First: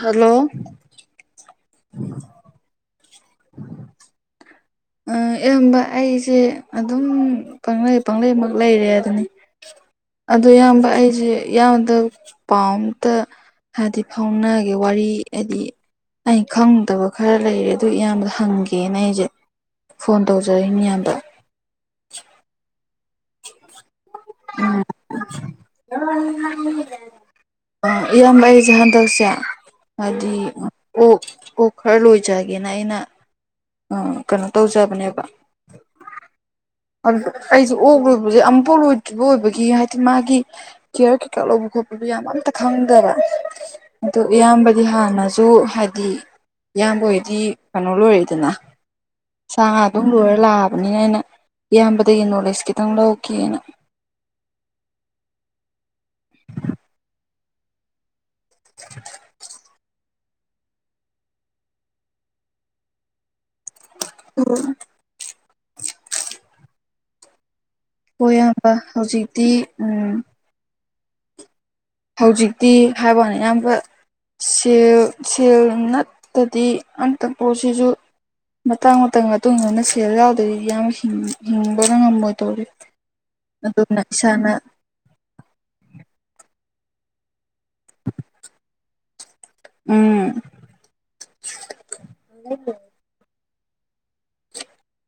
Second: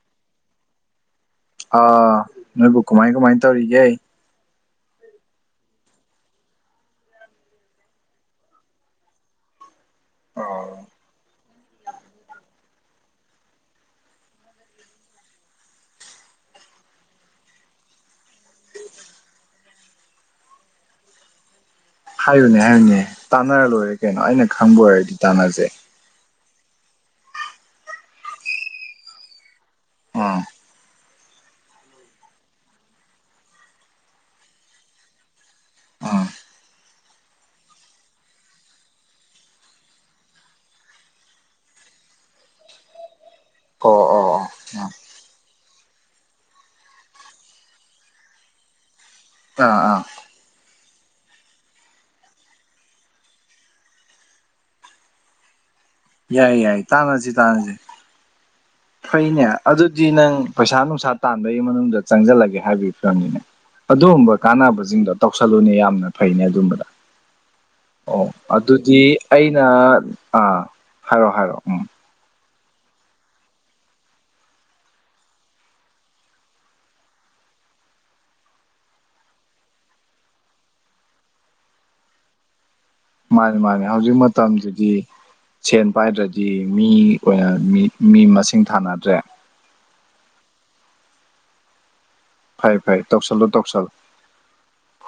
hello ꯑꯥ ꯅꯣꯏꯕꯨ ꯀꯃꯥꯏ ꯀꯃꯥꯏ ꯇꯧꯔꯤꯒꯦ ꯑꯥ ꯏꯌꯥꯝꯕ ꯑꯩꯁꯦ ꯑꯗꯨꯝ ꯄꯪꯂꯩꯃꯛ ꯄꯪꯂꯩꯃꯛ ꯂꯩꯔꯦ ꯑꯗꯨꯅꯤ ꯑꯗꯣ ꯑꯣ ꯏꯌꯥꯝꯕ ꯑꯩꯁꯦ ꯏꯌꯥꯝꯗ ꯄꯥꯎ ꯑꯝꯇ ꯍꯥꯏꯗꯤ ꯐꯥꯎꯅꯒꯦ ꯋꯥꯔꯤ ꯍꯥꯏꯗꯤ ꯑꯩ ꯈꯪꯗꯕ ꯈꯔ ꯂꯩꯔꯦ ꯑꯗꯨ ꯏꯌꯥꯝꯕꯗ ꯍꯪꯒꯦꯅ ꯑꯩꯁꯦ ꯐꯣꯟ ꯇꯧꯖꯔꯛꯢꯅꯦ ꯏꯌꯥꯝꯗ ꯍꯥꯏꯌꯨꯅꯦ ꯍꯥꯏꯌꯨꯅꯦ ꯇꯥꯟꯅꯔ ꯂꯣꯏꯔꯦ ꯀꯩꯅꯣ ꯑꯩꯅ ꯈꯪꯕ ꯑꯣꯏꯔꯗꯤ ꯇꯥꯟꯅꯖꯦ ꯏꯌꯥꯝꯕ ꯑꯩꯁꯦ ꯍꯟꯗꯛꯁꯦ ꯍꯥꯏꯗꯤ ꯎꯝ ꯑꯣ ꯑꯣꯛ ꯈꯔ ꯂꯣꯏꯖꯒꯦꯅ ꯑꯩꯅ ꯑꯥ ꯀꯩꯅꯣ ꯇꯧꯖꯕꯅꯦꯕ [inaudible] ꯎꯝ ꯑꯗꯨ ꯑꯩꯁꯦ ꯑꯣꯛ ꯂꯣꯏꯕꯁꯦ ꯑꯃꯨꯛꯐꯥꯎ ꯂꯣꯏꯗ꯭ꯔꯤꯕ ꯑꯣꯏꯕꯒꯤ ꯍꯥꯏꯗꯤ ꯃꯥꯒꯤ ꯀꯤꯌꯔ ꯀꯩꯀꯥ ꯂꯧꯕ ꯈꯣꯠꯄ ꯑꯗꯨ ꯌꯥꯝꯕ ꯑꯝꯇ ꯈꯪꯗꯕ ꯑꯣ ꯑꯗꯨ ꯑꯣ ꯑꯣ ꯏꯌꯥꯝꯕ ꯍꯣꯢꯗꯤ ꯎꯝ ꯍꯥꯟꯅꯁꯨ ꯍꯥꯏꯗꯤ ꯏꯌꯥꯝꯕ ꯑꯣꯏꯗꯤ ꯀꯩꯅꯣ ꯂꯣꯏꯔꯛꯏꯗꯅ ꯁꯥ ꯑꯥ ꯉꯥ ꯑꯥ ꯑꯗꯨꯝ ꯂꯣꯏꯔ ꯂꯥꯛꯑ ꯕꯅꯤꯅ ꯑꯩꯅ ꯏꯌꯥꯝꯕꯗꯒꯤ ꯅꯣꯂꯦꯁ ꯈꯤꯇꯪ ꯂꯧꯒꯦꯅ [inaudible] ꯌꯥꯏ ꯌꯥꯏ ꯇꯥꯟꯅꯁꯤ ꯇꯥꯟꯅꯁꯤ ꯐꯩꯅꯦ ꯑꯗꯨ ꯗꯤ ꯅꯪ ꯄꯩꯁꯥ ꯅꯨꯡꯁꯥ ꯇꯥꯟꯕꯒꯤ ꯃꯅꯨꯡꯗ ꯆꯪꯖꯜꯂꯒꯦ ꯍꯥꯏꯕꯤꯒꯤ ꯐꯤꯕꯝꯅꯤꯅꯦ ꯑꯗꯨꯒꯨꯝꯕ ꯀꯥꯟꯅꯕꯁꯤꯡꯗꯣ ꯇꯧꯁꯜꯂꯨꯅꯦ ꯌꯥꯝꯅ ꯐꯩꯅꯦ ꯑꯗꯨꯝꯕꯗꯣ ꯑꯣ ꯍꯣꯏ ꯏꯌꯥꯝꯕ ꯑꯗꯨꯗꯤ ꯍꯧꯖꯤꯛꯇꯤ ꯑꯩꯅ ꯎꯝ ꯑꯥ ꯍꯥꯏꯔꯛꯑꯣ ꯍꯥꯏꯔꯛꯑꯣ ꯎꯝ ꯍꯧꯖꯤꯛꯇꯤ ꯍꯥꯏꯕ ꯋꯥꯅꯦ ꯏꯌꯥꯝꯕ ꯁꯦꯜ ꯁꯦꯜ ꯅꯠꯇꯗꯤ ꯑꯝꯇ ꯄꯣꯠꯁꯤꯁꯨ ꯃꯇꯥꯡ ꯃꯇꯝ ꯃꯇꯨꯡ ꯏꯟꯅ ꯁꯦꯜ ꯌꯥꯎꯗꯗꯤ ꯏꯌꯥꯝ ꯍꯤꯡ ꯍꯤꯡꯕꯒ ꯉꯝꯃꯣꯏꯗꯧꯔꯤ ꯃꯥꯅꯤ ꯃꯥꯅꯤ ꯑꯗꯨꯅ ꯍꯧꯖꯤꯛ ꯏꯁꯥꯅ ꯃꯇꯝꯁꯤꯗꯤ ꯁꯦꯟ ꯄꯥꯏꯗ꯭ꯔꯗꯤ ꯃꯤ ꯑꯣꯢꯅ ꯃꯤ ꯃꯤ ꯃꯁꯤꯡ ꯊꯥꯅꯗ꯭ꯔꯦ ꯎꯝ ꯐꯩ ꯐꯩ ꯇꯧꯁꯜꯂꯨ ꯇꯧꯁꯜꯂꯨ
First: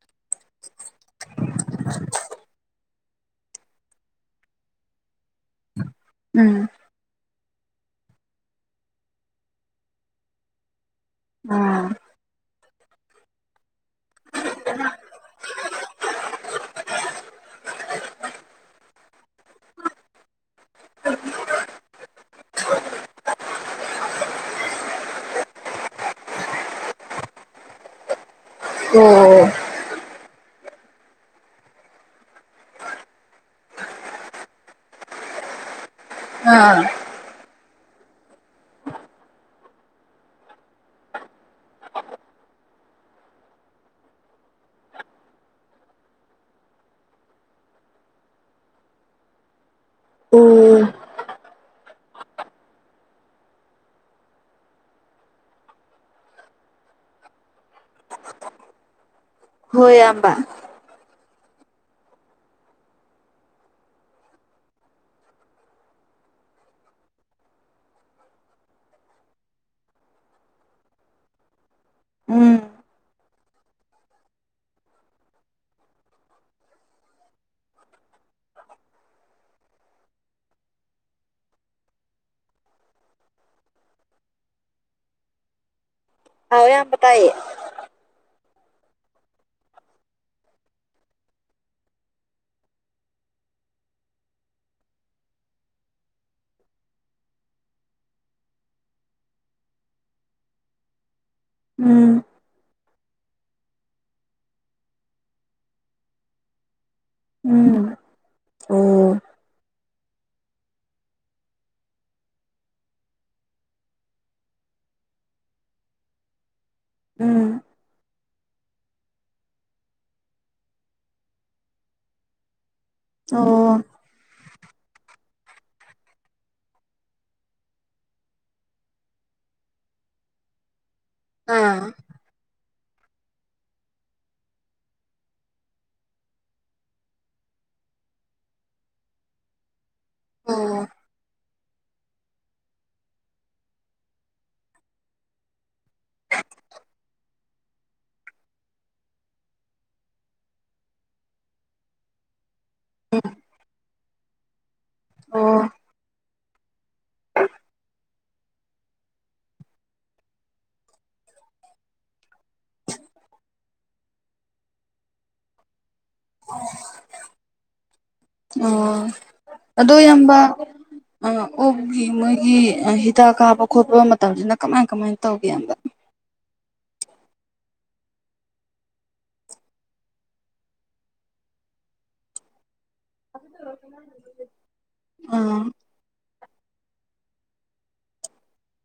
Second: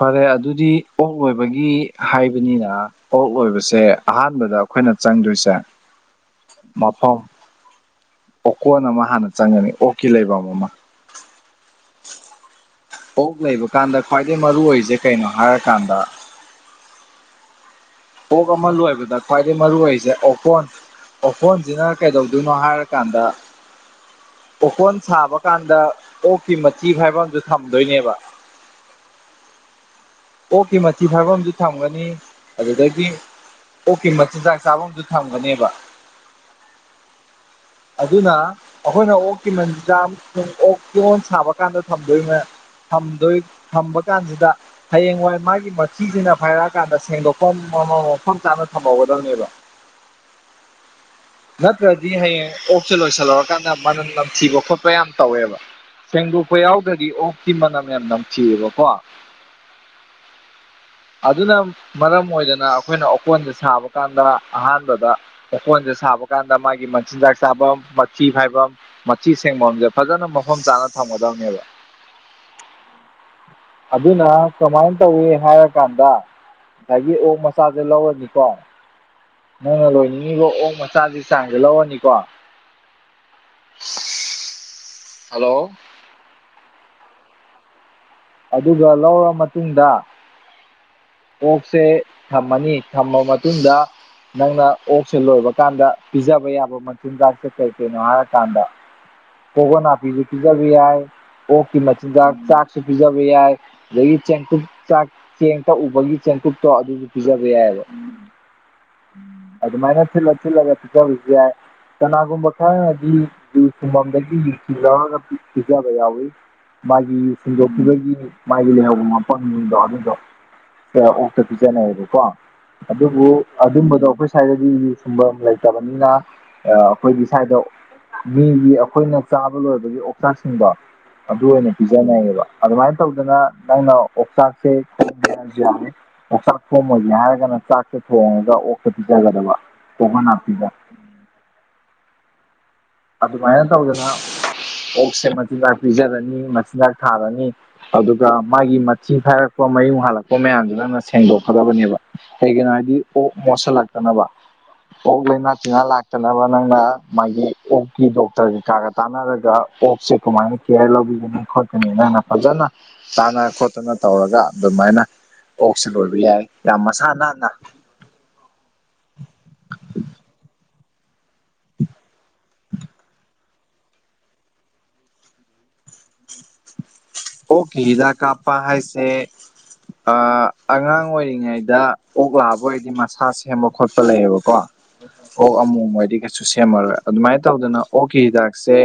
ꯐꯔꯦ ꯑꯗꯨꯗꯤ ꯑꯣꯛ ꯂꯣꯏꯕꯒꯤ ꯍꯥꯏꯕꯅꯤꯅ ꯑꯣꯛ ꯂꯣꯏꯕꯁꯦ ꯑꯍꯥꯟꯕꯗ ꯑꯈꯣꯏꯅ ꯆꯪꯗꯣꯏꯁꯦ ꯎꯝ ꯃꯐꯝ ꯑꯣꯀꯣꯟ ꯑꯃ ꯍꯥꯟꯅ ꯆꯪꯒꯅꯤ ꯑꯣꯛꯀꯤ ꯂꯩꯕꯝ ꯑꯃ ꯎꯝ ꯑꯣꯛ ꯂꯩꯕ ꯀꯥꯟꯗ ꯈ꯭ꯋꯥꯏꯗꯩ ꯃꯔꯨ ꯑꯣꯏꯖꯦ ꯀꯩꯅꯣ ꯍꯥꯏꯔꯀꯥꯟꯗ ꯑꯣꯛ ꯑꯃ ꯂꯣꯢꯕꯗ ꯈ꯭ꯋꯥꯥꯏꯗꯩ ꯃꯔꯨ ꯑꯣꯢꯁꯦ ꯑꯣꯀꯣꯟ ꯑꯣꯀꯣꯟꯖꯤꯅ ꯀꯩꯗꯧꯗꯣꯏꯅꯣ ꯍꯥꯏꯔꯀꯥꯟꯗ ꯑꯣꯀꯣꯟ ꯁꯥꯕ ꯀꯥꯟꯗ ꯑꯣꯛꯀꯤ ꯃꯊꯤ ꯐꯥꯢꯕꯝꯖꯨ ꯊꯝꯗꯣꯏꯅꯦꯕ ꯑꯣ ꯑꯣꯛꯀꯤ ꯃꯊꯤ ꯐꯥꯢꯐꯝꯖꯨ ꯊꯝꯒꯅꯤ ꯑꯗꯨꯗꯒꯤ ꯑꯣꯛꯀꯤ ꯃꯆꯤꯟꯖꯥꯛ ꯆꯥꯐꯝꯖꯨ ꯊꯝꯒꯅꯦꯕ ꯑꯥ ꯑꯗꯨꯅ ꯑꯈꯣꯏꯅ ꯑꯣꯛꯀꯤ ꯃꯆꯤꯟꯖꯥꯛ ꯑꯃꯁꯨꯡ ꯑꯣꯛ ꯀꯣꯟ ꯁꯥꯕ ꯀꯥꯟꯗ ꯊꯝꯗꯣꯏꯕ ꯊꯝꯗꯣꯏ ꯊꯝꯕ ꯀꯥꯟꯖꯤꯗ ꯍꯌꯦꯡꯋꯥꯏ ꯃꯥꯒꯤ ꯃꯊꯤꯖꯤꯅ ꯐꯥꯏꯔꯛꯑꯀꯥꯟꯗ ꯁꯦꯡꯗꯣꯛꯄꯝ ꯃꯥ ꯃꯥ ꯃꯐꯝ ꯆꯥꯅ ꯊꯝꯍꯧꯒꯗꯕꯅꯦꯕ ꯎꯝ ꯅꯠꯇ꯭ꯔꯗꯤ ꯍꯌꯦꯡ ꯑꯣꯛꯁꯦ ꯂꯣꯏꯁꯤꯜꯂꯨꯔꯀꯥꯟꯗ ꯃꯅꯝ ꯅꯝꯊꯤꯕ ꯈꯣꯠꯄ ꯌꯥꯝ ꯇꯧꯋꯦꯕ ꯁꯦꯡꯗꯣꯛꯄ ꯌꯥꯎꯗ꯭ꯔꯗꯤ ꯑꯣꯛꯇꯤ ꯃꯅꯝ ꯌꯥꯝ ꯅꯝꯊꯤꯌꯦꯕꯀꯣ ꯍꯣꯏ ꯌꯥꯝꯕ ꯑꯗꯨꯅ ꯃꯔꯝ ꯑꯣꯏꯗꯅ ꯑꯈꯣꯏꯅ ꯑꯣꯀꯣꯟꯖꯦ ꯁꯥꯕ ꯀꯥꯟꯗ ꯑꯍꯥꯟꯕꯗ ꯑꯣꯀꯣꯟꯖꯦ ꯁꯥꯕ ꯀꯥꯟꯗ ꯃꯥꯒꯤ ꯃꯆꯤꯟꯖꯥꯛ ꯆꯥꯕꯝ ꯃꯊꯤ ꯐꯥꯏꯕꯝ ꯃꯊꯤ ꯁꯦꯡꯕꯝꯖꯦ ꯐꯖꯅ ꯃꯐꯝ ꯆꯥꯅ ꯊꯝꯒꯗꯕ ꯅꯦꯕ ꯎꯝ ꯑꯗꯨꯅ ꯀꯃꯥꯏꯟ ꯇꯧꯏ ꯍꯥꯏꯔ ꯀꯥꯟꯗ ꯉꯁꯥꯢꯒꯤ ꯑꯣꯛ ꯃꯆꯥꯖꯦ ꯂꯧꯔꯅꯤꯀꯣ ꯅꯪꯅ ꯂꯣꯏꯅꯤꯡꯉꯤꯕ ꯑꯣꯛ ꯃꯆꯥꯖꯤ ꯆꯥꯡꯖꯦ ꯂꯧꯔꯅꯤꯀꯣ [inaudible] ꯍꯜꯂꯣ ꯑꯧ ꯏꯌꯥꯝꯕ ꯇꯥꯏꯌꯦ ꯑꯗꯨꯒ ꯂꯧꯔ ꯃꯇꯨꯡꯗ ꯑꯣꯛꯁꯦ ꯊꯝꯃꯅꯤ ꯊꯝꯃ ꯃꯇꯨꯡꯗ ꯅꯪꯅ ꯑꯣꯛꯁꯦ ꯂꯣꯏꯕ ꯀꯥꯟꯗ ꯄꯤꯖꯕ ꯌꯥꯕ ꯃꯆꯤꯟꯖꯥꯛꯁꯦ ꯀꯩ ꯀꯩꯅꯣ ꯍꯥꯏꯔꯀꯥꯟꯗ ꯀꯣꯕꯣꯅꯥꯄꯤꯖꯨ ꯄꯤꯖꯕ ꯌꯥꯏ ꯑꯣꯛꯀꯤ ꯎꯝ ꯃꯆꯤꯟꯖꯥꯛ ꯆꯥꯛꯁꯨ ꯄꯤꯖꯕ ꯌꯥꯏ ꯑꯗꯨꯗꯒꯤ ꯆꯦꯡꯀꯨꯞ ꯆꯥꯛ ꯆꯦꯡ ꯇꯛꯎ ꯃꯣꯏꯒꯤ ꯆꯦꯡꯀꯨꯞꯇꯣ ꯑꯗꯨꯁꯨ ꯄꯤꯖꯕ ꯌꯥꯏꯑꯕ ꯎꯝ ꯑꯣ ꯑꯗꯨꯃꯥꯏꯅ ꯊꯤꯠꯂ ꯊꯤꯠꯂꯒ ꯄꯤꯖꯕꯖꯨ ꯌꯥꯢ ꯀꯅꯥꯒꯨꯝꯕ ꯈꯔ ꯗꯤ ꯌꯨ ꯁꯨꯡꯕꯝꯗꯒꯤ ꯌꯨꯊꯤ ꯂꯧꯔꯒ ꯄꯤ ꯄꯤꯖꯕ ꯌꯥꯎꯋꯤ ꯃꯥꯒꯤ ꯎꯝ ꯁꯤꯟꯗꯣꯛꯄꯤꯕꯒꯤ ꯃꯥꯒꯤ ꯂꯩꯍꯧꯕ ꯃꯐꯝꯅꯤꯗꯣ ꯑꯗꯨꯗꯣ ꯑꯣꯛꯇ ꯄꯤꯖꯅꯩꯌꯦꯕꯀꯣ ꯑꯗꯨꯕꯨ ꯑꯣ ꯑꯗꯨꯝꯕꯗꯣ ꯑꯈꯣꯏ ꯁ꯭ꯋꯥꯏꯗꯗꯤ ꯌꯨ ꯁꯨꯝꯕ ꯂꯩꯇꯕꯅꯤꯅ ꯑꯈꯣꯏꯗꯤ ꯁ꯭ꯋꯥꯏꯗ ꯃꯤꯒꯤ ꯑꯈꯣꯏꯅ ꯆꯥꯕ ꯂꯣꯏꯕꯒꯤ ꯑꯣꯛꯆꯥꯛꯁꯤꯡꯗꯣ ꯑꯗꯨ ꯑꯣꯏꯅ ꯑꯥ ꯄꯤꯖꯅꯩꯌꯦꯕ ꯑꯗꯨꯃꯥꯏꯅ ꯇꯧꯗꯅ ꯅꯪꯅ ꯑꯣꯛꯆꯥꯛꯁꯦ ꯈꯣꯝꯒꯦ ꯍꯥꯏꯗꯤ ꯌꯥꯔꯦ ꯑꯣꯛꯆꯥꯛ ꯈꯣꯝꯃꯣꯢꯒꯦ ꯍꯥꯏꯔꯒꯅ ꯆꯥꯛꯁꯦ ꯊꯣꯡꯉꯒ ꯑꯣꯛꯇ ꯄꯤꯖꯒꯗꯕ ꯇꯣꯡꯉꯥꯟꯅ ꯄꯤꯕ ꯑꯣ ꯑꯗꯨꯃꯥꯏꯅ ꯇꯧꯗꯅ ꯑꯣꯛꯁꯦ ꯃꯆꯤꯟꯖꯥꯛ ꯄꯤꯖꯔꯅꯤ ꯃꯆꯤꯟꯖꯥꯛ ꯊꯥꯔꯅꯤ ꯑꯗꯨꯒ ꯃꯥꯒꯤ ꯃꯊꯤ ꯐꯥꯏꯔꯛꯄ ꯃꯌꯨꯡ ꯍꯥꯜꯂꯛꯄ ꯃꯌꯥꯝꯗꯨ ꯅꯪꯅ ꯁꯦꯡꯗꯣꯛꯀꯗꯕꯅꯦꯕ ꯀꯩꯒꯤꯅꯣ ꯍꯥꯏꯗꯤ ꯑꯣꯛ ꯃꯣꯠꯁꯜꯂꯛꯇꯅꯕ ꯑꯣꯛ ꯂꯩꯅꯥ ꯑꯣ ꯇꯤꯟꯅꯥ ꯂꯥꯛꯇꯅꯕ ꯅꯪꯅ ꯃꯥꯒꯤ ꯀꯤ ꯗꯣꯛꯇꯔ ꯀꯩꯀꯥꯒ ꯇꯥꯟꯅꯔꯒ ꯑꯣꯛꯁꯦ ꯀꯃꯥꯏꯅ ꯀꯦꯌꯔ ꯂꯧꯕꯤꯒꯅꯤ ꯈꯣꯠꯀꯅꯤ ꯅꯪꯅ ꯐꯖꯅ ꯇꯥꯅ ꯈꯣꯠꯇꯅ ꯇꯧꯔꯒ ꯑꯗꯨꯃꯥꯏꯅ ꯁꯦ ꯂꯣꯏꯕ ꯌꯥꯏ ꯌꯥꯝ ꯃꯁꯥ ꯅꯥꯟꯅ ꯑꯣ ꯑꯗꯣ ꯌꯝꯕ ꯑꯥ ꯑꯣꯒꯤ ꯃꯣꯏꯒꯤ ꯍꯤꯗꯥꯛ ꯀꯥꯕ ꯈꯣꯠꯄ ꯃꯇꯝꯗꯅ ꯀꯃꯥꯏ ꯀꯃꯥꯏꯅ ꯇꯧꯒꯦꯕ ꯑꯣꯛꯀꯤ ꯍꯤꯗꯥꯛ ꯀꯥꯞꯄ ꯍꯥꯏꯁꯦ ꯑꯥ ꯑꯉꯥꯡ ꯑꯣꯏꯔꯤꯉꯩꯗ ꯑꯣꯛ ꯂꯥꯕ ꯑꯣꯏꯗꯤ ꯃꯁ ꯁꯥ ꯁꯦꯝꯕ ꯈꯣꯠꯄ ꯂꯩꯌꯦꯕꯀꯣ ꯑ ꯑꯣꯛ ꯑꯃꯣꯝ ꯑꯣꯏꯗꯤ ꯀꯩ ꯁꯨ ꯁꯦꯝꯃꯔꯣꯏ ꯑꯗꯨꯃꯥꯏꯅ ꯇꯧꯗꯅ ꯑꯣꯛꯀꯤ ꯍꯤꯗꯥꯛꯁꯦ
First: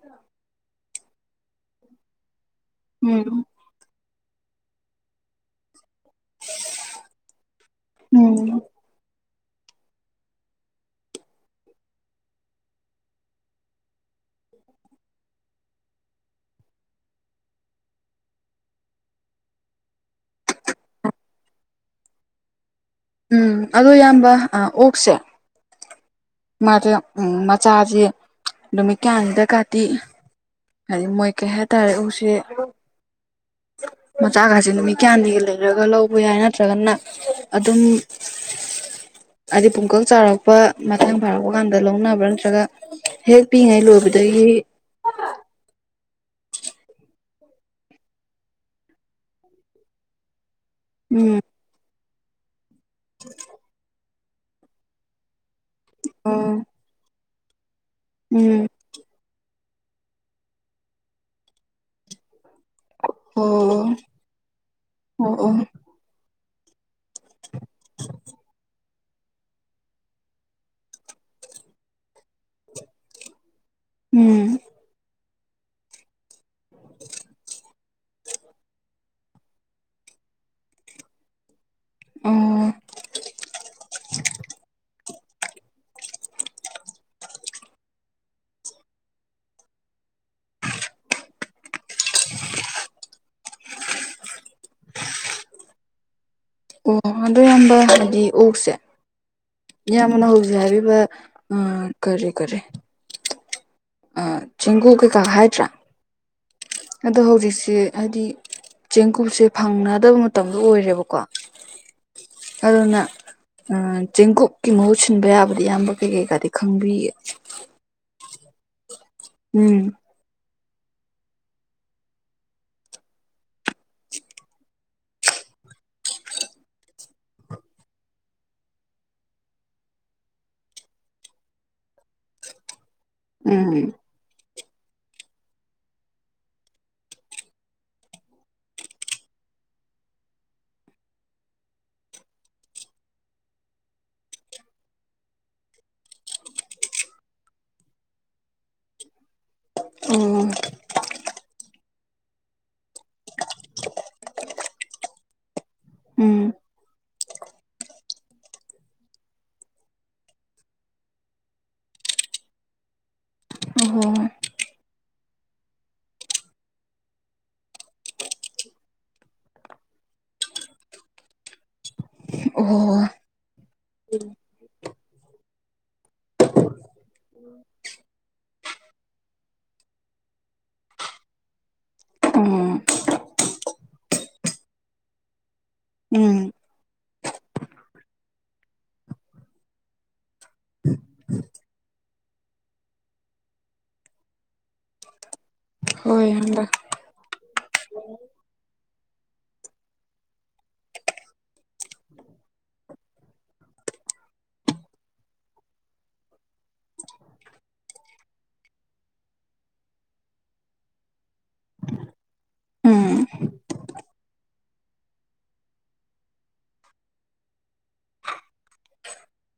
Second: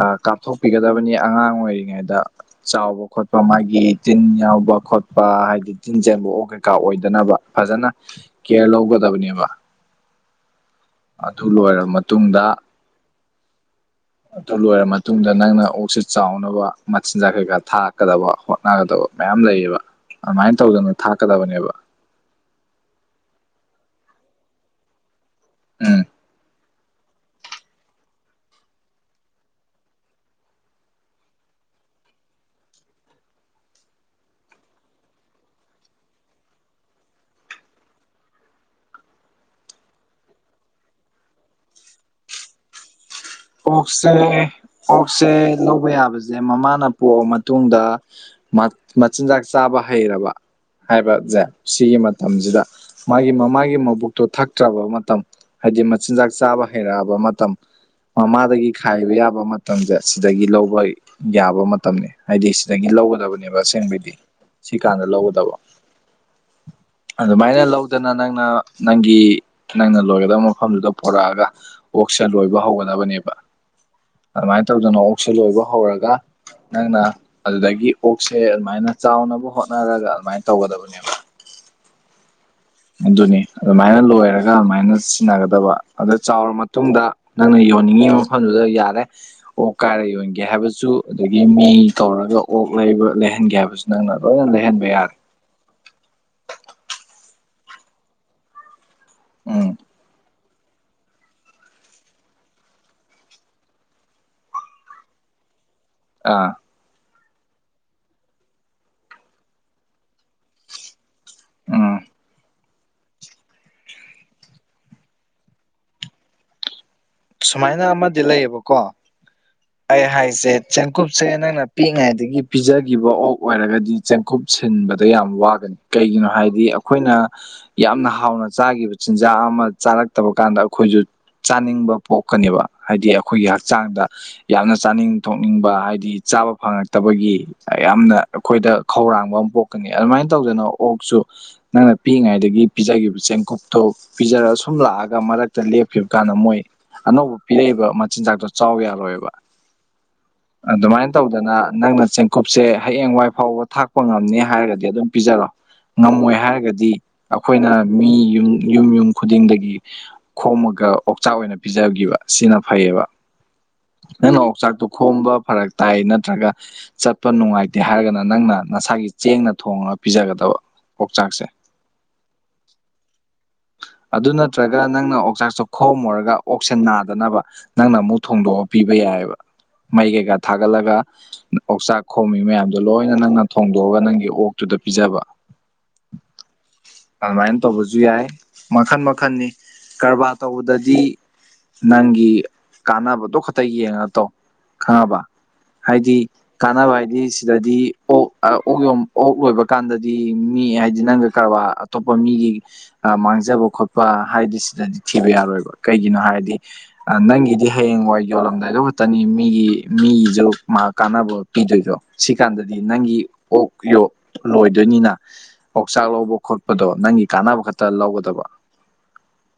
ꯑꯥ ꯀꯥꯞꯊꯣꯛꯄꯤꯒꯗꯕꯅꯤ ꯑꯉꯥꯡ ꯑꯣꯏꯔꯤꯉꯩꯗ ꯆꯥꯎꯕ ꯈꯣꯠꯄ ꯎꯝ ꯃꯥꯒꯤ ꯇꯤꯟ ꯌꯥꯎꯕ ꯈꯣꯠꯄ ꯍꯥꯏꯗꯤ ꯇꯤꯟ ꯆꯦꯟꯕ ꯑꯣꯛ ꯀꯩꯀꯥ ꯑꯣꯏꯗꯅꯕ ꯐꯖꯅ ꯎꯝ ꯀꯦꯌꯔ ꯂꯧꯒꯗꯕꯅꯦꯕ ꯑꯗꯨ ꯂꯣꯏꯔꯕ ꯃꯇꯨꯡꯗ ꯑꯗꯨ ꯂꯣꯏꯔ ꯃꯇꯨꯡꯗ ꯅꯪꯅ ꯑꯣꯛꯁꯤ ꯆꯥꯎꯅꯕ ꯃꯆꯤꯟꯖꯥꯛ ꯀꯩꯀꯥ ꯊꯥꯛꯀꯗꯕ ꯍꯣꯠꯅꯒꯗꯕ ꯃꯌꯥꯝ ꯂꯩꯌꯦꯕ ꯑꯗꯨꯃꯥꯏꯅ ꯇꯧꯗꯅ ꯊꯥꯛꯀꯗꯕꯅꯦꯕ ꯎꯝ ꯑꯗꯨ ꯏꯌꯥꯝꯕ ꯑꯥ ꯑꯣꯛꯁꯦ ꯎꯝ ꯃꯥꯁꯦ ꯎꯝ ꯃꯆꯥꯁꯦ ꯅꯨꯃꯤꯠ ꯀꯌꯥꯅꯤꯗ ꯀꯥꯇꯤ ꯍꯥꯏꯗꯤ ꯃꯣꯏ ꯀꯩ ꯍꯥꯏꯇꯥꯔꯦ ꯑꯣꯛꯁꯦ [inaudible] ꯃꯆꯥꯒꯁꯦ ꯅꯨꯃꯤꯠ ꯀꯌꯥꯅꯤꯒ ꯂꯩꯔꯒ ꯂꯧꯕ ꯌꯥꯏ ꯅꯠꯇ꯭ꯔꯒꯅ ꯑꯗꯨꯝ ꯍꯥꯏꯗꯤ ꯄꯨꯡꯀꯛ ꯆꯥꯔꯛꯄ ꯃꯇꯥꯡ ꯐꯥꯔꯛꯄ ꯀꯥꯟꯗ ꯂꯧꯅꯕ꯭ꯔꯥ ꯅꯠꯇ꯭ꯔꯒ ꯍꯦꯛ ꯄꯤꯛꯏꯉꯩ ꯑꯣꯛꯁꯦ ꯂꯣꯏꯕꯗꯒꯤ ꯑꯣꯛꯁꯦ ꯂꯧꯕ ꯌꯥꯕꯁꯦ ꯁꯦ ꯃꯃꯥꯅ ꯄꯣꯛꯂ ꯃꯇꯨꯡꯗ ꯃꯆꯤꯟꯖꯥꯛ ꯆꯥꯕ ꯍꯩꯔꯕ ꯎꯝ ꯍꯥꯏꯕꯖꯦ ꯁꯤꯒꯤ ꯃꯇꯝꯖꯤꯗ ꯃꯥꯒꯤ ꯃꯃꯥꯒꯤ ꯃꯕꯨꯛꯇꯣ ꯊꯛꯇ꯭ꯔꯕ ꯃꯇꯝ ꯍꯥꯏꯗꯤ ꯃꯆꯤꯟꯖꯥꯛ ꯑꯣ ꯆꯥꯕ ꯍꯩꯔꯛꯑꯕ ꯃꯇꯝ ꯎꯝ ꯃꯃꯥꯗꯒꯤ ꯈꯥꯏꯕ ꯌꯥꯕ ꯃꯠ ꯃꯇꯝꯁꯦ ꯁꯤꯗꯒꯤ ꯂꯧꯕ ꯌꯥꯕ ꯃꯇꯝꯅꯦ ꯍꯥꯏꯗꯤ ꯁꯤꯗꯒꯤ ꯑꯣ ꯂꯧꯒꯗꯕꯅꯦꯕ ꯑꯁꯦꯡꯕꯗꯤ ꯁꯤ ꯀꯥꯟꯗ ꯑꯣ ꯑꯣ ꯂꯧꯒꯗꯕ ꯑꯗꯨꯃꯥꯏꯅ ꯂꯧꯗꯅ ꯅꯪꯅ ꯅꯪꯒꯤ ꯅꯪꯅ ꯂꯣꯏꯒꯗꯕ ꯃꯐꯝꯗꯨꯗ ꯄꯣꯔꯛꯑꯒ ꯑꯣꯛꯁ ꯂꯣꯏꯕ ꯍꯧꯒꯗꯕꯅꯦꯕ ꯎꯝ ꯑꯗꯨꯃꯥꯏꯅ ꯇꯧꯗꯅ ꯑꯣꯛꯁꯦ ꯂꯣꯏꯕ ꯍꯧꯔꯒ ꯅꯪꯅ ꯑꯗꯨꯗꯒꯤ ꯑꯣꯛꯁꯦ ꯑꯗꯨꯃꯥꯏꯅ ꯆꯥꯎꯅꯕ ꯍꯣꯠꯅꯔꯒ ꯑꯗꯨꯃꯥꯏꯅ ꯇꯧꯒꯗꯕꯅꯦꯕ [inaudible] ꯑꯣ ꯑꯗꯨꯅꯤ ꯑꯗꯨꯃꯥꯏꯅ ꯂꯣꯏꯔꯒ ꯑꯃꯥꯏꯅ ꯁꯤꯟꯅꯒꯗꯕ ꯑꯗꯨ ꯆꯥꯎꯔ ꯃꯇꯨꯡꯗ ꯅꯪꯅ ꯌꯣꯟꯅꯤꯡꯉꯤ ꯃꯐꯝꯗꯨꯗ ꯌꯥꯔꯦ ꯑꯣꯛ ꯀꯥꯏꯔ ꯌꯣꯟꯒꯦ ꯍꯥꯏꯕꯁꯨ ꯑꯗꯒꯤ ꯃꯤ ꯇꯧꯔꯒ ꯑꯣꯛ ꯂꯩꯕ ꯂꯩꯍꯟꯒꯦ ꯍꯥꯏꯕꯁꯨ ꯅꯪꯅ ꯂꯣꯏ ꯂꯩꯍꯟꯕ ꯌꯥꯔꯦ [unintelligible] ꯎꯝ ꯁꯥꯏ ꯍꯥꯕꯤꯕ ꯑꯥ ꯀꯔꯤ ꯀꯔꯤ ꯑꯥ ꯆꯦꯡꯒꯨ ꯀꯩꯀꯥ ꯍꯥꯏꯗ꯭ꯔꯥ ꯑꯥ ꯑꯗꯣ ꯍꯧꯖꯤꯛꯁꯤ ꯍꯥꯏꯗꯤ ꯆꯦꯡꯀꯨꯞꯁꯦ ꯐꯪꯅꯗꯕ ꯃꯇꯝꯗꯣ ꯑꯣꯏꯔꯦꯕꯀꯣ ꯎꯝ ꯑꯗꯨꯅ ꯑꯥ ꯆꯦꯡꯀꯨꯞꯀꯤ ꯃꯍꯨꯠ ꯁꯤꯟꯕ ꯌꯥꯕꯗꯤ ꯏꯌꯥꯝꯕ ꯀꯩ ꯀꯩꯀꯥꯗꯤ ꯈꯪꯕꯤꯒꯦ ꯁꯨꯃꯥꯏꯅ ꯑꯃꯗꯤ ꯂꯩꯌꯦꯕꯀꯣ ꯎꯝ ꯑꯩ ꯍꯥꯏꯁꯦ ꯆꯦꯡꯀꯨꯞꯁꯦ ꯅꯪꯅ ꯄꯤꯛꯏꯉꯩꯗꯒꯤ ꯄꯤꯖꯈꯤꯕ ꯑꯣꯛ ꯑꯣꯏꯔꯒꯗꯤ ꯆꯦꯡꯀꯨꯞ ꯁꯤꯟꯕ ꯗ ꯌꯥꯝ ꯋꯥꯒꯅꯤ ꯀꯩꯒꯤꯅꯣ ꯍꯥꯏꯗꯤ ꯑꯩꯈꯣꯏꯅ ꯌꯥꯝꯅ ꯍꯥꯎꯅ ꯆꯥꯈꯤꯕ ꯆꯤꯟꯖꯥꯛ ꯑꯃ ꯆꯥꯔ ꯔꯛꯇꯕ ꯀꯥꯟꯗ ꯑꯩꯈꯣꯏꯁꯨ ꯆꯥꯅꯤꯡꯕ ꯄꯣꯛꯀꯅꯦꯕ ꯍꯥꯏꯗꯤ ꯑꯩꯈꯣꯏꯒꯤ ꯎꯝ ꯍꯛꯆꯥꯡꯗ ꯌꯥꯝꯅ ꯆꯥꯅꯤꯡ ꯊꯣꯛꯅꯤꯡꯕ ꯍꯥꯏꯗꯤ ꯆꯥꯕ ꯐꯪꯉꯛꯇꯕꯒꯤ ꯌꯥꯝꯅ ꯑꯩꯈꯣꯏꯗ ꯈꯧꯔꯥꯡꯕ ꯀꯅꯤ ꯑꯗꯨꯃꯥꯏꯟ ꯇꯧꯗꯅ ꯑꯣꯛꯁꯨ ꯅꯪꯅ ꯄꯤꯛꯏꯉꯩꯗꯒꯤ ꯄꯤꯖꯈꯤꯕ ꯆꯦꯡꯀꯨꯞꯇꯣ ꯄꯤꯖ ꯁꯨꯝ ꯂꯥꯛꯑꯒ ꯃꯔꯛꯇ ꯂꯦꯞꯈꯤꯕ ꯀꯥꯟꯗ ꯃꯣꯏ ꯑꯅꯧꯕ ꯄꯤꯔꯛꯏꯕ ꯃꯆꯤꯟꯖꯥꯛꯇꯣ ꯆꯥꯎ ꯌꯥꯔꯣꯏꯕ ꯎꯝ ꯑꯗꯨꯃꯥꯏꯅ ꯇꯧꯗꯅ ꯅꯪꯅ ꯆꯦꯡꯀꯨꯞꯁꯦ ꯍꯌꯦꯡꯋꯥꯏ ꯐꯥꯎꯕ ꯊꯥꯛꯄ ꯉꯝꯅꯤ ꯍꯥꯏꯔꯒꯗꯤ ꯑꯗꯨꯝ ꯄꯤꯖꯔꯣ ꯉꯝꯃꯣꯏ ꯎꯝ ꯍꯥꯏꯔꯒꯗꯤ ꯑꯩꯈꯣꯏꯅ ꯃꯤ ꯌꯨꯝ ꯌꯨꯝ ꯌꯨꯝ ꯈꯨꯗꯤꯡꯗꯒꯤ ꯈꯣꯃ ꯒ ꯑꯣꯛꯆꯥꯛ ꯑꯣꯏꯅ ꯄꯤꯖꯒꯤꯕ ꯁꯤꯅ ꯐꯩꯌꯦꯕ ꯑꯣ ꯍꯣ ꯅꯪꯅ ꯑꯣꯛꯆꯥꯛꯇꯨ ꯈꯣꯝꯕ ꯐꯔꯛ ꯇꯥꯏ ꯅꯠꯇ꯭ꯔꯒ ꯆꯠꯄ ꯅꯨꯡꯉꯥꯏꯇꯦ ꯍꯥꯏꯔꯒꯅ ꯅꯪꯅ ꯅꯁꯥꯒꯤ ꯆꯦꯡꯅ ꯊꯣꯡꯉ ꯄꯤꯖꯒꯗꯕ ꯑꯣꯛꯆꯥꯛꯁꯦ ꯑꯣꯑꯣ ꯑꯗꯨ ꯅꯠꯇ꯭ꯔꯒ ꯅꯪꯅ ꯑꯣꯛꯆꯥꯛꯁꯨ ꯈꯣꯝꯃꯨꯔꯒ ꯑꯣꯛꯁꯦ ꯅꯥꯗꯅꯕ ꯅꯪꯅ ꯑꯃꯨꯛ ꯊꯣꯡꯗꯣꯛꯑ ꯄꯤꯕ ꯌꯥꯏ ꯌꯥꯢꯕ ꯃꯩ ꯀꯩꯀꯥ ꯊꯥꯒꯠꯂꯒ ꯑꯣꯛꯆꯥꯛ ꯈꯣꯝꯃꯤ ꯃꯌꯥꯝꯗꯣ ꯂꯣꯏꯅ ꯅꯪꯅ ꯊꯣꯡꯗꯣꯛꯑꯒ ꯅꯪꯒꯤ ꯑꯣꯛꯇꯨ ꯗ ꯄꯤꯖꯕ ꯎꯝ ꯑꯗꯨꯃꯥꯏꯟ ꯇꯧꯕꯨꯁꯨꯨ ꯌꯥꯥꯏ ꯃꯈꯟ ꯃꯈꯟꯅꯤ ꯀꯔꯕꯥꯔ ꯇꯧꯕꯗꯗꯤ ꯅꯪꯒꯤ ꯀꯥꯟꯅꯕꯗꯣ ꯈꯛꯇ ꯌꯦꯡꯉ ꯇꯧ ꯈꯪꯉꯕ ꯍꯥꯏꯗꯤ ꯍꯣꯏ ꯀꯥꯟꯅꯕ ꯍꯥꯏꯗꯤ ꯁꯤꯗꯗꯤ ꯑꯣꯛ ꯑꯣꯛ ꯌ ꯑꯣꯛ ꯂꯣꯏꯕ ꯀꯥꯟꯗꯗꯤ ꯃꯤ ꯍꯥꯏꯗꯤ ꯅꯪꯒ ꯀꯔꯕꯥꯔ ꯑꯇꯣꯞꯄ ꯃꯤꯒꯤ [unintelligible] ꯖꯕ ꯈꯣꯠꯄ ꯍꯥꯏꯗꯤ ꯁꯤꯗꯗꯤ ꯊꯤꯕ ꯌꯥꯔꯣꯏꯕ ꯀꯩꯒꯤꯅꯣ ꯍꯥꯏꯔꯗꯤ ꯑꯥ ꯅꯪꯒꯤꯗꯤ ꯍꯌꯦꯡꯋꯥꯏ ꯌꯣ ꯂꯝꯗꯥꯏꯗꯨ ꯉꯠꯇꯅꯤ ꯃꯤꯒꯤ ꯃꯤꯒꯤꯖꯨꯛ ꯃꯥ ꯀꯥꯟꯅꯕ ꯄꯤꯗꯣꯏꯗꯣ ꯁꯤ ꯀꯥꯟꯗ ꯗꯤ ꯅꯪꯒꯤ ꯑꯣꯛ ꯄꯤꯌꯣ ꯂꯣꯏꯗꯣꯏꯅꯤꯅ ꯑꯣꯥꯛꯆꯥꯛ ꯂꯧꯕ ꯈꯣꯠꯄꯗꯣ ꯅꯪꯒꯤ ꯀꯥꯟꯅꯕ ꯈꯛꯇ ꯂꯧꯒ ꯇꯕ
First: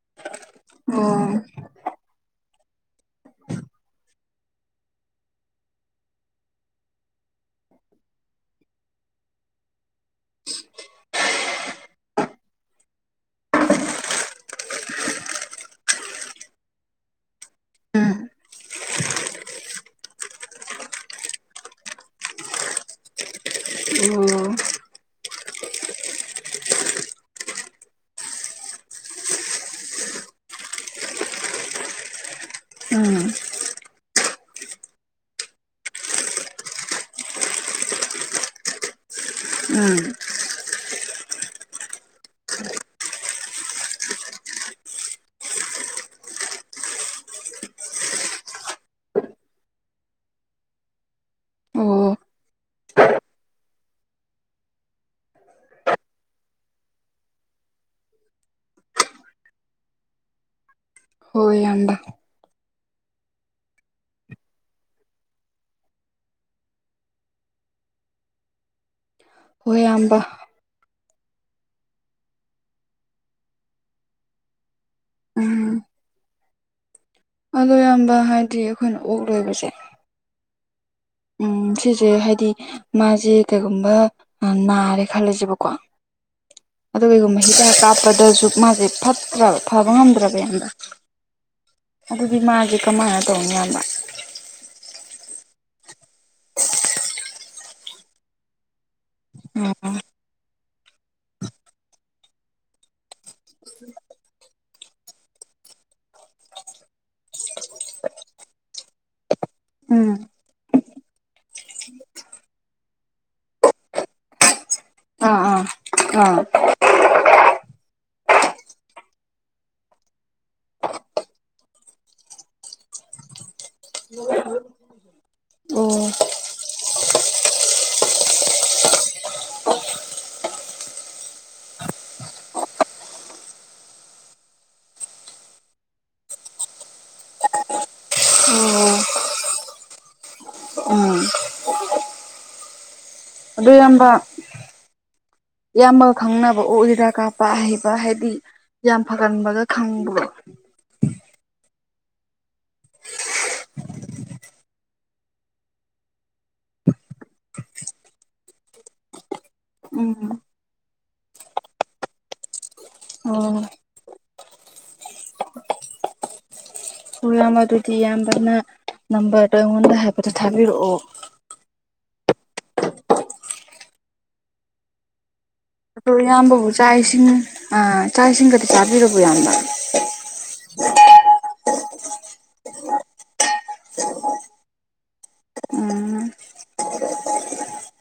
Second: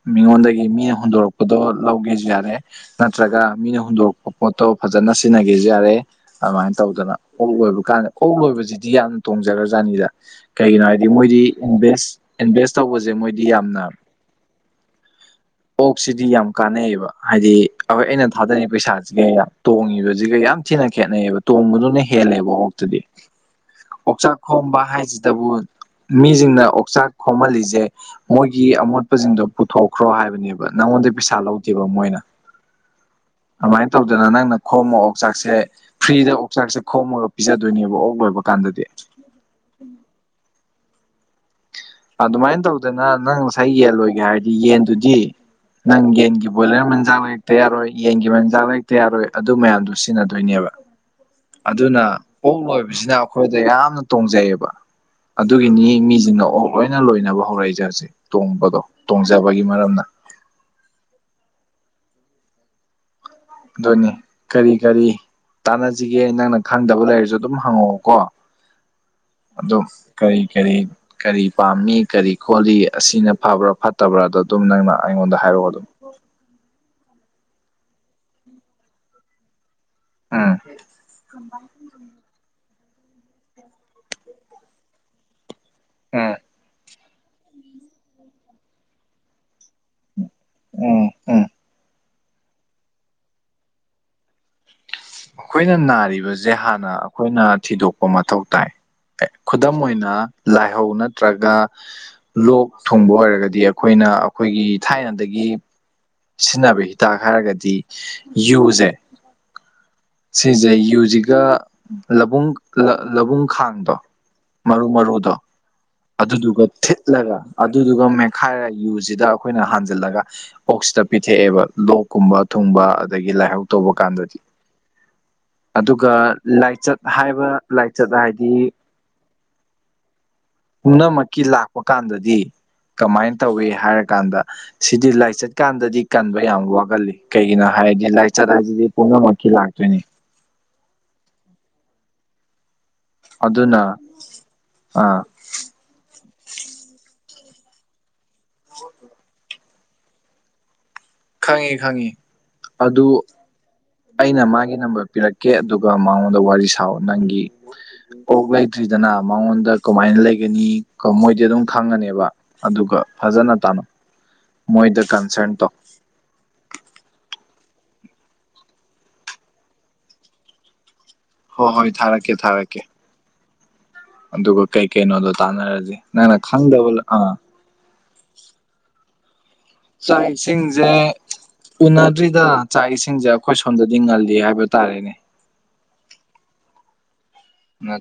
ꯃꯤꯉꯣꯟꯗꯒꯤ ꯃꯤꯅ ꯍꯨꯟꯗꯣꯔꯛꯄꯗꯣ ꯂꯧꯒꯦ ꯌꯥꯔꯦ ꯅꯠꯇ꯭ꯔꯒ ꯃꯤꯅ ꯍꯨꯟꯗꯣꯔꯛꯄ ꯄꯣꯠꯇꯣ ꯐꯖꯅ ꯁꯤꯟꯅꯒꯦꯁꯨ ꯌꯥꯔꯦ ꯑꯗꯨꯃꯥꯏꯟ ꯇꯧꯗꯅ ꯑꯣꯛ ꯂꯣꯏꯕ ꯀꯥꯟꯗ ꯑꯣꯛ ꯂꯣꯏꯕꯁꯤꯗꯤ ꯌꯥꯝꯅ ꯇꯣꯡꯖꯈ꯭ꯔꯖꯥꯅꯤꯗ ꯀꯩꯒꯤꯅꯣ ꯍꯥꯏꯗꯤ ꯃꯣꯏꯗꯤ ꯏꯟꯚꯦꯁ ꯏꯟꯚꯦꯁ ꯇꯧꯕꯁꯦ ꯃꯣꯏꯗꯤ ꯌꯥꯝꯅ [inaudible] ꯑꯣꯛꯁꯤꯗꯤ ꯌꯥꯝ ꯀꯥꯟꯅꯩꯑꯦꯕ ꯍꯥꯏꯗꯤ ꯑꯣꯏ ꯑꯩꯅ ꯊꯥꯗꯔꯤ ꯄꯩꯁꯥꯁꯤꯒ ꯌꯥ ꯇꯣꯡꯉꯤꯕꯁꯤꯒ ꯌꯥꯝ ꯊꯤꯅ ꯈꯦꯠꯅꯩꯌꯦꯕ ꯇꯣꯡꯕꯗꯨꯅ ꯍꯦꯜꯂꯦꯕ ꯑꯣꯛꯇꯗꯤ ꯑꯣꯛꯆꯥꯛ ꯈꯣꯝꯕ ꯍꯥꯏꯁꯤꯗꯕꯨ ꯃꯤꯁꯤꯡꯅ ꯑꯣꯛꯆꯥꯛ ꯈꯣꯝꯍꯜꯂꯤꯁꯦ ꯃꯣꯏꯒꯤ ꯑꯃꯣꯠꯄꯁꯤꯡꯗꯣ ꯄꯨꯊꯣꯛꯈ꯭ꯔꯣ ꯍꯥꯏꯕꯅꯦꯕ ꯅꯪꯉꯣꯟꯗ ꯄꯩꯁꯥ ꯂꯧꯗꯦꯕ ꯃꯣꯏꯅ ꯎꯝ ꯑꯗꯨꯃꯥꯏꯅ ꯇꯧꯗꯅ ꯅꯪꯅ ꯈꯣꯝꯃꯣ ꯑꯣꯛꯆꯥꯛꯁꯦ ꯐ꯭ꯔꯤꯗ ꯑꯣꯛꯆꯥꯛꯁꯦ ꯈꯣꯝꯃꯒ ꯄꯤꯖꯗꯣꯏꯅꯦꯕ ꯑꯣꯛ ꯂꯣꯏꯕ ꯀꯥꯟꯗ ꯀꯥꯟꯗꯗꯤ ꯑꯗꯨꯃꯥꯏꯅ ꯇꯧꯗꯅ ꯅꯪ ꯉꯁꯥꯏ ꯌꯦꯟ ꯂꯣꯏꯒꯦ ꯍꯥꯏꯔꯗꯤ ꯌꯦꯟꯗꯨꯗꯤ ꯅꯪ ꯌꯦꯟꯒꯤ ꯕꯣꯏꯂꯔ ꯃꯟꯖꯥꯛ ꯂꯩꯔꯛꯇ ꯌꯥꯔꯣꯏ ꯌꯦꯟꯒꯤ ꯃꯟꯖꯥꯛ ꯂꯩꯔꯛꯇ ꯌꯥꯔꯣꯏ ꯑꯗꯨ ꯃꯌꯥꯝꯗꯣ ꯁꯤꯖꯤꯟꯅꯗꯣꯏꯅꯦꯕ ꯑꯗꯨꯅ ꯑꯣꯛ ꯂꯣꯏꯕꯁꯤꯅ ꯑꯩꯈꯣꯏꯗ ꯌꯥꯝꯅ ꯇꯣꯡꯖꯩꯌꯦꯕ ꯑꯗꯨꯒꯤꯅꯤ ꯃꯤꯖꯤꯡꯅ ꯑꯣꯛ ꯂꯣꯏꯅ ꯂꯣꯏꯅꯕ ꯍꯧꯔꯛꯏꯖꯦ ꯍꯧꯖꯤꯛ ꯇꯣꯡꯕꯗꯣ ꯇꯣꯡꯖꯕꯒꯤ ꯃꯔꯝꯅ ꯑꯗꯨꯅꯤ ꯀꯔꯤ ꯀꯔꯤ ꯇꯥꯅꯖꯤꯒꯦ ꯅꯪꯅ ꯈꯪꯗꯕ ꯂꯩꯔꯖꯨ ꯑꯗꯨꯝ ꯍꯪꯉꯛꯑꯣꯀꯣ [inaudible] ꯑꯗꯣ ꯏꯌꯥꯝꯕ ꯀꯔꯤ ꯀꯔꯤ ꯀꯔꯤ ꯄꯥꯝꯃꯤ ꯀꯔꯤ ꯈꯣꯠꯂꯤ ꯑꯁꯤꯅ ꯐꯕ꯭ꯔ ꯐꯠꯇꯕ꯭ꯔꯗꯣ ꯗꯨꯝ ꯅꯪꯅ ꯑꯩꯉꯣꯟꯗ ꯍꯥꯏꯔꯛꯑꯣ ꯎꯝ ꯑꯗꯨꯝ [inaudible] ꯑꯗꯣ ꯏꯌꯥꯝꯕ ꯍꯥꯏꯗꯤ ꯑꯈꯣꯏꯅ ꯑꯣꯛ ꯂꯣꯏꯕꯖꯦ ꯑꯥ ꯎꯝ ꯁꯤꯖꯦ ꯍꯥꯏꯗꯤ ꯃꯥꯖꯦ ꯀꯩꯒꯨꯝꯕ ꯅꯥꯔꯦ ꯈꯜꯂꯖꯦꯕꯀꯣ ꯑꯥ ꯑꯗꯨꯒ ꯀꯩꯒꯨꯝꯕ ꯍꯤꯗꯥꯛ ꯀꯥꯞꯄꯗꯖꯨ ꯃꯥꯖꯦ ꯐꯠꯇ꯭ꯔꯕ ꯐꯕ ꯉꯝꯗ꯭ꯔꯕ ꯏꯌꯥꯝꯕ ꯎꯝ ꯎꯝ ꯑꯗꯨꯗꯤ ꯃꯥꯖꯦ ꯀꯃꯥꯏꯅ ꯇꯧꯅꯤ ꯏꯌꯥꯝꯕ ꯃꯈꯣꯏꯅ ꯅꯥꯔꯤꯕꯖꯦ ꯍꯥꯟꯅ ꯑꯈꯣꯏꯅ ꯊꯤꯗꯣꯛꯄ ꯃꯊꯧ ꯇꯥꯏ ꯑꯦ ꯈꯨꯗꯝ ꯑꯣꯏꯅ ꯂꯥꯏꯍꯧ ꯅꯠꯇ꯭ꯔꯒ ꯂꯣꯛ ꯊꯨꯡꯕ ꯑꯣꯏꯔꯒ ꯗꯤ ꯑꯈꯣꯏꯅ ꯑꯈꯣꯏꯒꯤ ꯊꯥꯏꯅꯗꯒꯤ ꯁꯤꯖꯤꯟꯅꯕ ꯍꯤꯗꯥꯛ ꯍꯥꯏꯔꯒ ꯗꯤ ꯌꯨ ꯖꯦ ꯎꯝ ꯁꯤꯖꯦ ꯌꯨꯖꯤꯒ ꯂꯕꯨꯡ ꯂꯕꯨꯡ ꯈꯥꯡꯗꯣ ꯃꯔꯨ ꯃꯔꯨꯗꯣ ꯑꯥ ꯑꯥ ꯑꯥ ꯑꯗꯨꯗꯨꯒ ꯊꯤꯠꯂꯒ ꯑꯗꯨꯗꯨꯒ ꯃꯦ ꯈꯥꯏꯔ ꯌꯨꯖꯤꯗ ꯑꯈꯣꯏꯅ ꯍꯥꯟꯖꯤꯜꯂꯒ ꯑꯣꯛꯁꯤꯗ ꯄꯤꯊꯛꯑꯦꯕ ꯂꯣꯛꯀꯨꯝꯕ ꯊꯨꯡꯕ ꯑꯗꯒꯤ ꯂꯥꯏꯍꯧ ꯇꯧꯕ ꯀꯥꯟꯗꯗꯤ ꯑꯣ ꯑꯗꯨꯒ ꯂꯥꯏꯆꯠ ꯍꯥꯏꯕ ꯂꯥꯏꯆꯠ ꯍꯥꯏꯗꯤ ꯄꯨꯝꯅꯃꯛꯀꯤ ꯂꯥꯛꯄ ꯀꯥꯟꯗꯗꯤ ꯀꯃꯥꯏꯅ ꯇꯧꯋꯤ ꯍꯥꯏꯔꯀꯥꯟꯗ ꯁꯤꯗꯤ ꯂꯥꯏꯆꯠꯀꯥꯟꯗꯗꯤ ꯀꯟꯕ ꯌꯥꯝ ꯋꯥꯒꯜꯂꯤ ꯀꯩꯒꯤꯅꯣ ꯍꯥꯏ ꯍꯥꯏꯗꯤ ꯂꯥꯏꯆꯠ ꯍꯥꯏꯁꯤꯗꯤ ꯑꯣ ꯄꯨꯝꯅꯃꯛꯀꯤ ꯂꯥꯛꯇꯣꯏꯅꯤ ꯎꯝ ꯑꯗꯣ ꯑꯗꯨꯅ ꯏꯌꯥꯝꯕ ꯑꯥ ꯏꯌꯥꯝꯕ ꯈꯪꯅꯕ ꯑꯣꯛ ꯍꯤꯗꯥꯛ ꯀꯥꯞꯄ ꯄ ꯍꯩꯕ ꯍꯥꯏꯗꯤ ꯌꯥꯝ ꯐꯒꯟꯕꯒ ꯈꯪꯕ꯭ꯔꯣ ꯈꯪꯉꯦ ꯈꯪꯉꯦ ꯑꯗꯨ ꯑꯩꯅ ꯃꯥꯒꯤ ꯅꯝꯕꯔ ꯄꯤꯔꯛꯀꯦ ꯑꯗꯨꯒ ꯃꯉꯣꯟꯗ ꯋꯥꯔꯤ ꯁꯥꯎ ꯅꯪꯒꯤ ꯑꯣꯛ ꯂꯩ ꯁꯤꯗꯅ ꯃꯉꯣꯟꯗ ꯀꯃꯥꯏꯅ ꯎꯝ ꯂꯩꯒꯅꯤ ꯃꯣꯏꯗꯤ ꯑꯗꯨꯝ ꯈꯪꯉꯅꯦꯕ ꯑꯗꯨꯒ ꯐꯖꯅ ꯑꯣ ꯇꯅꯧ ꯃꯣꯏꯗ ꯀꯟꯁꯔꯟ ꯇꯧ ꯍꯣꯏ ꯏꯌꯥꯝꯕ ꯑꯗꯨꯗꯤ ꯏꯌꯥꯝꯕꯅ ꯅꯝꯕꯔꯗꯣ ꯑꯩꯉꯣꯟꯗ ꯍꯥꯏꯐꯦꯇ ꯊꯥꯕꯤꯔꯛꯑꯣ ꯍꯣꯏ ꯍꯣꯏ ꯊꯥꯔꯛꯀꯦ ꯊꯥꯔꯛꯀꯦ ꯑꯗꯨꯒ ꯀꯩ ꯀꯩꯩꯅꯣꯗꯣ ꯑꯗꯣ ꯏꯌꯥꯝꯕꯕꯨ ꯆꯥꯛ ꯏꯁꯤꯡ ꯑꯥ ꯆꯥꯛ ꯏꯁꯤꯡꯒꯗꯤ ꯆꯥꯕꯤꯔꯕꯣ ꯏꯌꯥꯝꯕ ꯆꯥꯛ ꯏꯁꯤꯡꯖꯦ ꯎꯅꯗ꯭ꯔꯤꯗ ꯆꯥꯛ ꯏꯁꯤꯡꯖꯦ ꯑꯈꯣꯏ ꯁꯣꯝꯗꯗꯤ ꯉꯜꯂꯤ ꯍꯥꯏꯕ ꯇꯥꯔꯦꯅꯦ ꯑꯣ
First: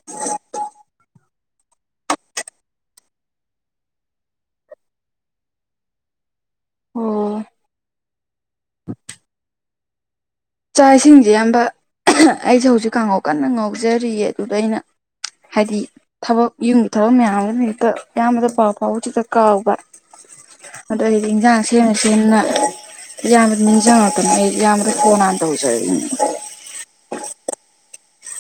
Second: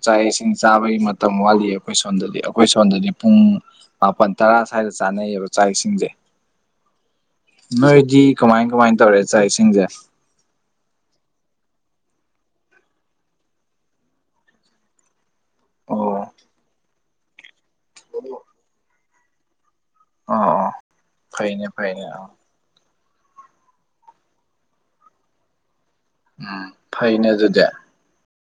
ꯆꯥꯛ ꯏꯁꯤꯡ ꯆꯥꯕꯒꯤ ꯃꯇꯝ ꯋꯥꯠꯂꯤ ꯑꯈꯣꯏ ꯁꯣꯝꯗꯗꯤ ꯑꯈꯣꯏ ꯁꯣꯟꯗꯗꯤ ꯄꯨꯡ ꯃꯥꯄꯜ ꯇꯔꯥ ꯇꯔꯥ ꯁꯥꯏꯗ ꯆꯥꯅꯩꯌꯦꯕ ꯆꯥꯛ ꯏꯁꯤꯡꯖꯦ [inaudible] ꯅꯣꯏꯗꯤ ꯀꯃꯥꯏ ꯀꯃꯥꯏ ꯇꯧꯔꯦ ꯆꯥꯛ ꯏꯁꯤꯡꯖꯦ ꯆꯥꯛ ꯏꯁꯤꯡꯖꯦ ꯏꯌꯥꯝꯕ ꯑꯩꯖꯦ ꯍꯧꯖꯤꯛ ꯀꯥꯡꯍꯧ ꯀꯟꯅ ꯉꯧꯖꯔꯤꯌꯦ ꯑꯗꯨꯒ ꯑꯩꯅ ꯍꯥꯏꯗꯤ ꯑꯣ ꯊꯕꯛ ꯌꯨꯝꯒꯤ ꯊꯕꯛ ꯃꯌꯥꯝ ꯑꯃ ꯍꯦꯛꯇ ꯑꯣ ꯑꯌꯥꯝꯕꯗ ꯄꯥꯎ ꯐꯥꯎꯕ ꯍꯦꯛꯇ ꯀꯥꯎꯕ ꯑꯣ ꯑꯗꯣ ꯑꯩꯗꯤ ꯏꯟꯖꯥꯡ ꯐꯩꯅꯦ ꯁꯦꯝꯅ ꯐꯩꯅꯦ ꯑ ꯁꯦꯝꯅ ꯏꯌꯥꯝꯕꯖꯦ ꯅꯤꯡꯖꯪꯉꯛꯇꯅ ꯑꯩ ꯏꯌꯥꯝꯕꯗ ꯐꯣꯟ ꯍꯥꯟ ꯇꯧꯖꯔꯛꯏꯅꯤ ꯎꯝ ꯐꯩꯅꯦ ꯑꯗꯨꯗꯤ